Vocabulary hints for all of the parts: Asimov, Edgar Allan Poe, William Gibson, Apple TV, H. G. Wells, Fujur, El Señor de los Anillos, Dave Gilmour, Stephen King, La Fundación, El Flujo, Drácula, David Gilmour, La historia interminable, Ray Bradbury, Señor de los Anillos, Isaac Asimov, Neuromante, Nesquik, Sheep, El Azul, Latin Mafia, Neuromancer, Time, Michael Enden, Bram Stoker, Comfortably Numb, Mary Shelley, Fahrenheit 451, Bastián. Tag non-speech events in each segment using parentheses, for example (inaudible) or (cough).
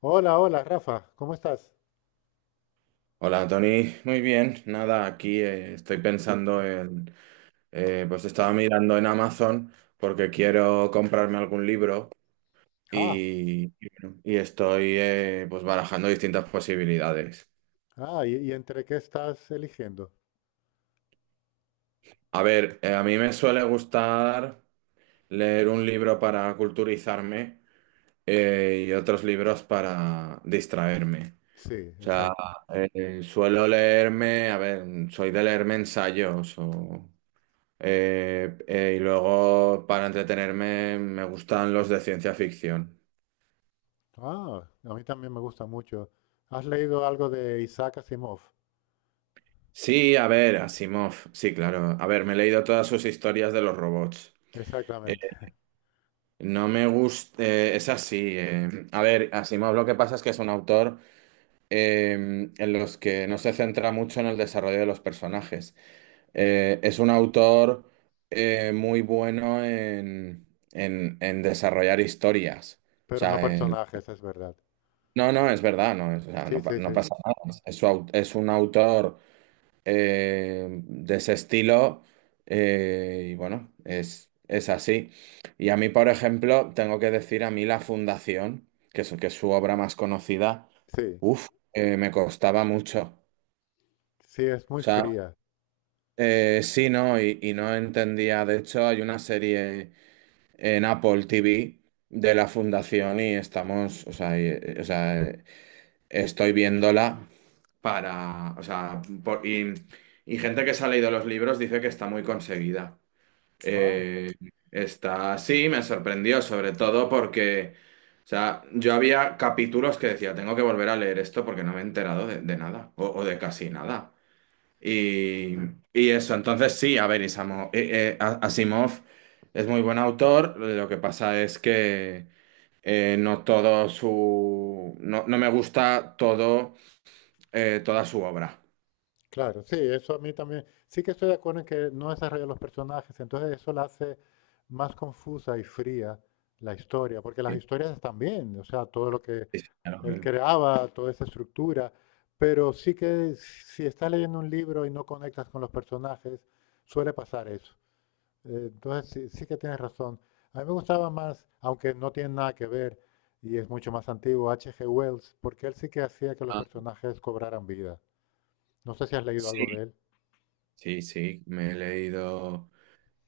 Hola, hola, Rafa, ¿cómo estás? Hola, Tony. Muy bien. Nada, aquí estoy pensando en... Pues estaba mirando en Amazon porque quiero comprarme algún libro Ah, y bueno, y estoy pues barajando distintas posibilidades. ah, ¿y entre qué estás eligiendo? A ver, a mí me suele gustar leer un libro para culturizarme, y otros libros para distraerme. Sí, O sea, exacto. Suelo leerme, a ver, soy de leerme ensayos o... Y luego, para entretenerme, me gustan los de ciencia ficción. Ah, a mí también me gusta mucho. ¿Has leído algo de Isaac Asimov? Sí, a ver, Asimov, sí, claro. A ver, me he leído todas sus historias de los robots. Eh, Exactamente, (laughs) No me gusta, es así. A ver, Asimov lo que pasa es que es un autor en los que no se centra mucho en el desarrollo de los personajes. Es un autor muy bueno en, en desarrollar historias. O pero no sea, personajes, es verdad. no, no, es verdad, no, o sea, Sí, no, sí, no sí, pasa nada. Es un autor de ese estilo, y bueno, es así. Y a mí, por ejemplo, tengo que decir a mí La Fundación, que es su obra más conocida, sí, uff, me costaba mucho. sí, es muy O sea, fría. Sí, no, y no entendía. De hecho, hay una serie en Apple TV de La Fundación y estamos, o sea, o sea, estoy viéndola. Para, o sea, y gente que se ha leído los libros dice que está muy conseguida. Ah, Eh, Está, sí, me sorprendió, sobre todo porque, o sea, yo había capítulos que decía, tengo que volver a leer esto porque no me he enterado de nada, o de casi nada. Y, y eso, entonces sí, a ver, Asimov es muy buen autor, lo que pasa es que no todo su, no, no me gusta todo, toda su obra. claro, sí, eso a mí también. Sí que estoy de acuerdo en que no desarrolla los personajes, entonces eso la hace más confusa y fría la historia, porque las Sí. historias están bien, o sea, todo lo que Sí, sí, ya lo él creo. creaba toda esa estructura, pero sí que si estás leyendo un libro y no conectas con los personajes, suele pasar eso. Entonces sí, sí que tienes razón. A mí me gustaba más, aunque no tiene nada que ver y es mucho más antiguo, H. G. Wells, porque él sí que hacía que los Ah, personajes cobraran vida. No sé si has leído sí, algo de él. sí, sí, me he leído.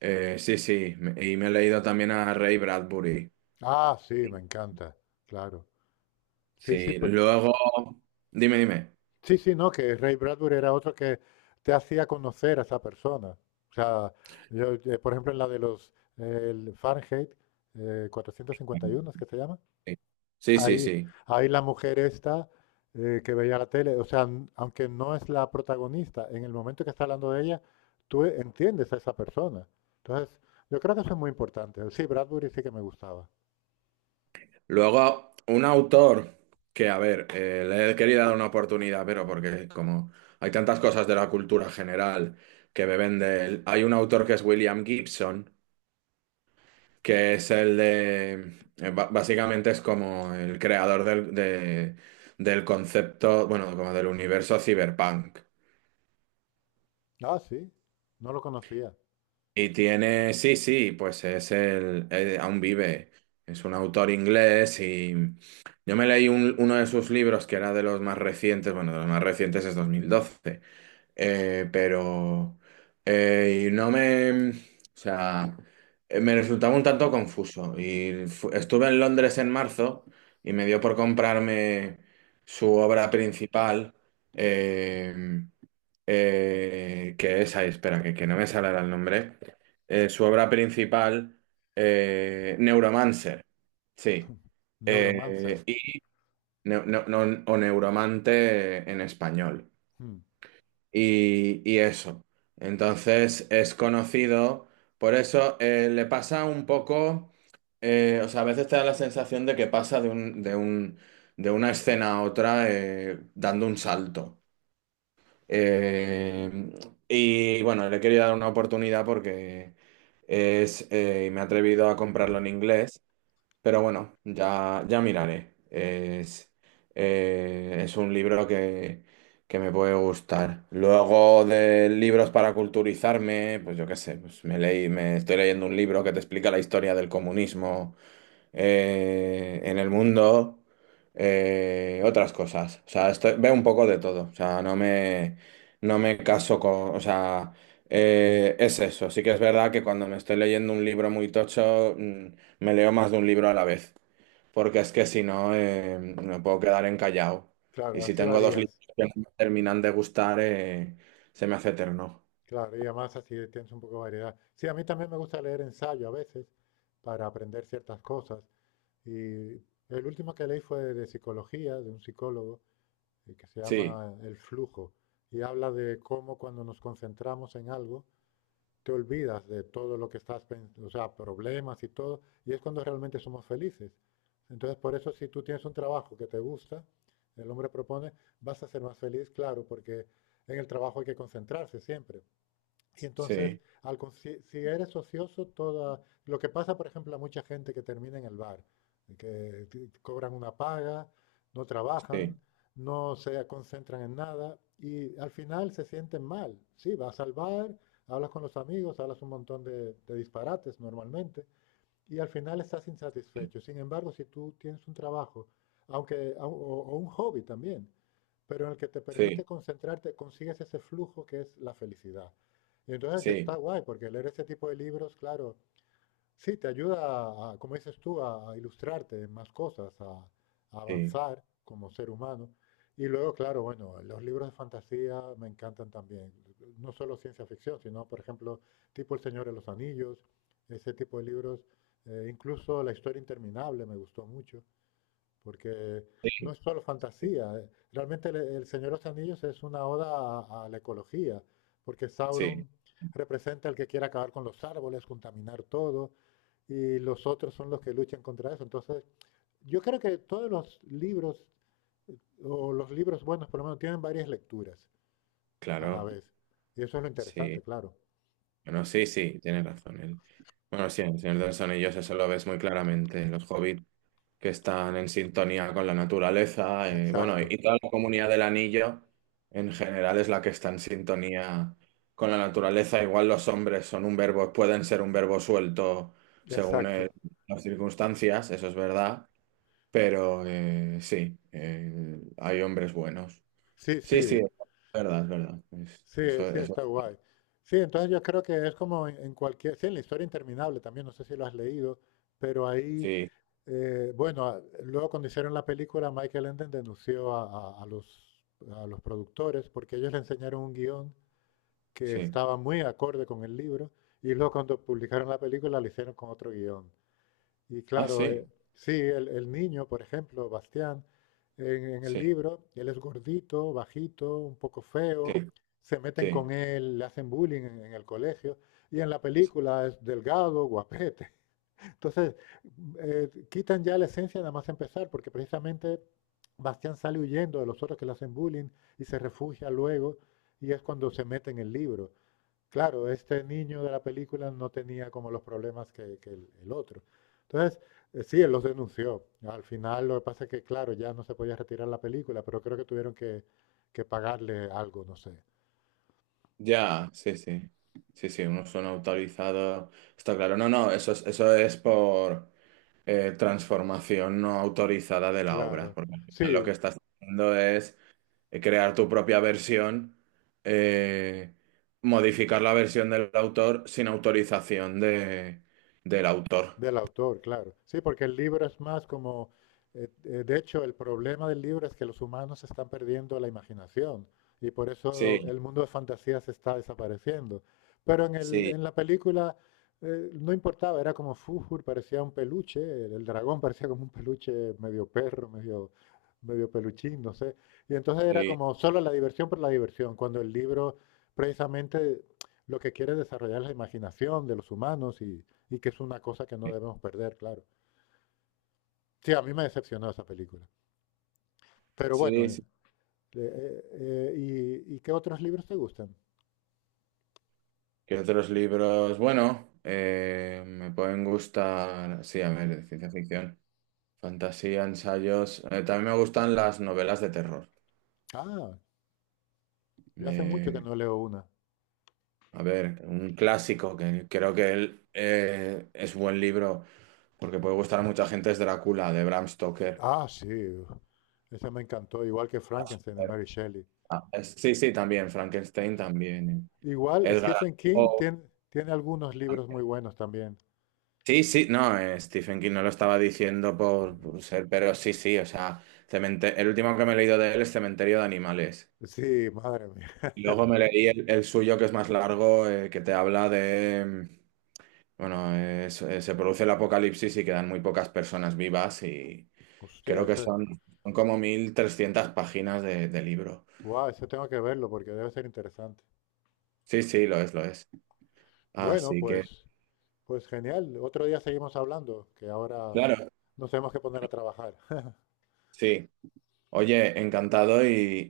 Sí, sí, y me he leído también a Ray Bradbury. Ah, sí, me encanta, claro. Sí, sí, Sí, pues, luego. Dime, dime. sí, sí, no, que Ray Bradbury era otro que te hacía conocer a esa persona. O sea, yo, por ejemplo, en la de los el Fahrenheit 451, es que se llama, Sí, sí, sí. ahí, Sí. ahí la mujer esta que veía la tele, o sea, aunque no es la protagonista, en el momento que está hablando de ella, tú entiendes a esa persona. Entonces, yo creo que eso es muy importante. Sí, Bradbury sí que me gustaba. Luego, un autor que, a ver, le he querido dar una oportunidad, pero porque como hay tantas cosas de la cultura general que beben de él, hay un autor que es William Gibson, que es el de, básicamente es como el creador del, del concepto, bueno, como del universo cyberpunk. Ah, sí, no lo conocía. Y tiene, sí, sí, pues es el, aún vive, es un autor inglés y yo me leí uno de sus libros que era de los más recientes, bueno, de los más recientes es 2012. Pero y no me, o sea, me resultaba un tanto confuso. Y estuve en Londres en marzo y me dio por comprarme su obra principal, eh, que es, ahí, espera, que no me sale ahora el nombre. Su obra principal, Neuromancer, sí. (laughs) Neuromancer. Y, o Neuromante en español, Hmm. y eso. Entonces es conocido, por eso le pasa un poco, o sea, a veces te da la sensación de que pasa de una escena a otra, dando un salto. Eh, y bueno, le he querido dar una oportunidad porque es, y me he atrevido a comprarlo en inglés. Pero bueno, ya miraré. Es un libro que me puede gustar. Luego de libros para culturizarme, pues yo qué sé, pues me leí, me estoy leyendo un libro que te explica la historia del comunismo en el mundo, otras cosas. O sea, veo un poco de todo. O sea, no me caso con... O sea, es eso. Sí que es verdad que cuando me estoy leyendo un libro muy tocho, me leo más de un libro a la vez. Porque es que si no, me puedo quedar encallado. Claro, Y si así tengo dos varía. libros que no me terminan de gustar, se me hace eterno. Claro, y además así tienes un poco de variedad. Sí, a mí también me gusta leer ensayo a veces para aprender ciertas cosas. Y el último que leí fue de psicología, de un psicólogo, que se Sí, llama El Flujo, y habla de cómo cuando nos concentramos en algo, te olvidas de todo lo que estás pensando, o sea, problemas y todo, y es cuando realmente somos felices. Entonces, por eso si tú tienes un trabajo que te gusta, el hombre propone, vas a ser más feliz, claro, porque en el trabajo hay que concentrarse siempre. Y entonces, sí, si, si eres ocioso, toda, lo que pasa, por ejemplo, a mucha gente que termina en el bar, cobran una paga, no trabajan, sí, no se concentran en nada y al final se sienten mal. Sí, vas al bar, hablas con los amigos, hablas un montón de disparates normalmente, y al final estás insatisfecho. Sin embargo, si tú tienes un trabajo, aunque, o un hobby también, pero en el que te permite sí, concentrarte, consigues ese flujo que es la felicidad. Y entonces sí, está guay, porque leer ese tipo de libros, claro, sí, te ayuda, a, como dices tú, a ilustrarte en más cosas, a sí, avanzar como ser humano. Y luego, claro, bueno, los libros de fantasía me encantan también. No solo ciencia ficción, sino, por ejemplo, tipo El Señor de los Anillos, ese tipo de libros. Incluso La historia interminable me gustó mucho porque sí, no es solo sí, fantasía. Realmente el Señor de los Anillos es una oda a la ecología, porque sí, Sauron representa el que quiere acabar con los árboles, contaminar todo, y los otros son los que luchan contra eso. Entonces, yo creo que todos los libros, o los libros buenos por lo menos, tienen varias lecturas a la claro. vez. Y eso es lo interesante, Sí, claro. bueno, sí, sí, tienes razón. El... Bueno, sí, el Señor de los Anillos eso lo ves muy claramente. Los hobbits que están en sintonía con la naturaleza, bueno, Exacto, y toda la comunidad del anillo en general es la que está en sintonía con la naturaleza. Igual los hombres son un verbo, pueden ser un verbo suelto según exacto. las circunstancias, eso es verdad, pero sí, hay hombres buenos. Sí, Sí, sí, sí. es verdad, es verdad. Sí, Eso, sí, eso, está guay. Sí, entonces yo creo que es como en cualquier, sí, en la historia interminable también, no sé si lo has leído, pero ahí, sí, bueno, luego cuando hicieron la película, Michael Enden denunció a, a- a los, a los productores porque ellos le enseñaron un guión que sí. estaba muy acorde con el libro y luego cuando publicaron la película lo hicieron con otro guión. Y Ah, claro, sí. Sí, el niño, por ejemplo, Bastián, en, en el Sí, libro, él es gordito, bajito, un poco sí, feo, se meten sí. con él, le hacen bullying en el colegio, y en la película es delgado, guapete. (laughs) Entonces, quitan ya la esencia nada más empezar, porque precisamente Bastián sale huyendo de los otros que le hacen bullying y se refugia luego, y es cuando se mete en el libro. Claro, este niño de la película no tenía como los problemas que el otro. Entonces, sí, él los denunció. Al final, lo que pasa es que, claro, ya no se podía retirar la película, pero creo que tuvieron que pagarle algo, no sé. Ya, sí, sí. Sí, sí, unos son autorizados. Está claro. No, no, eso es por transformación no autorizada de la obra. Claro, Porque al final lo que sí. estás haciendo es crear tu propia versión, eh, modificar la versión del autor sin autorización del autor. Del autor, claro. Sí, porque el libro es más como, de hecho, el problema del libro es que los humanos están perdiendo la imaginación y por Sí, eso el mundo de fantasía se está desapareciendo. Pero sí, en la película no importaba, era como Fujur, parecía un peluche, el dragón parecía como un peluche medio perro, medio, medio peluchín, no sé. Y entonces era sí, como solo la diversión por la diversión, cuando el libro precisamente lo que quiere es desarrollar la imaginación de los humanos y que es una cosa que no sí, debemos perder, claro. Sí, a mí me decepcionó esa película. Pero bueno, sí, sí. ¿Y, y qué otros libros te gustan? ¿Qué otros libros? Bueno, me pueden gustar, sí, a ver, de ciencia ficción, fantasía, ensayos. También me gustan las novelas de terror. Ah, yo hace mucho que Eh, no leo una. a ver, un clásico que creo que él, es buen libro porque puede gustar a mucha gente es Drácula de Bram Stoker. Ah, sí, ese me encantó, igual que Frankenstein de Mary Shelley. Ah, sí, sí, también, Frankenstein también. Igual Edgar Allan Stephen Poe. King tiene, tiene algunos libros muy buenos también. Sí, sí, no, Stephen King no lo estaba diciendo por, ser, pero sí, sí, o sea, el último que me he leído de él es Cementerio de Animales. Sí, madre mía. Y (laughs) luego me leí el suyo, que es más largo, que te habla de, bueno, se produce el apocalipsis y quedan muy pocas personas vivas y Hostia, creo que ese, son, son como 1300 páginas de libro. wow, ese tengo que verlo porque debe ser interesante. Sí, sí, lo es, lo es. Bueno, Así que, pues, pues genial. Otro día seguimos hablando, que ahora claro, nos tenemos que poner a trabajar. sí. Oye, encantado y,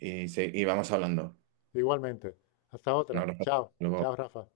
sí, y vamos hablando. Igualmente. Hasta Un otra. abrazo. Hasta Chao. luego. Chao, Rafa.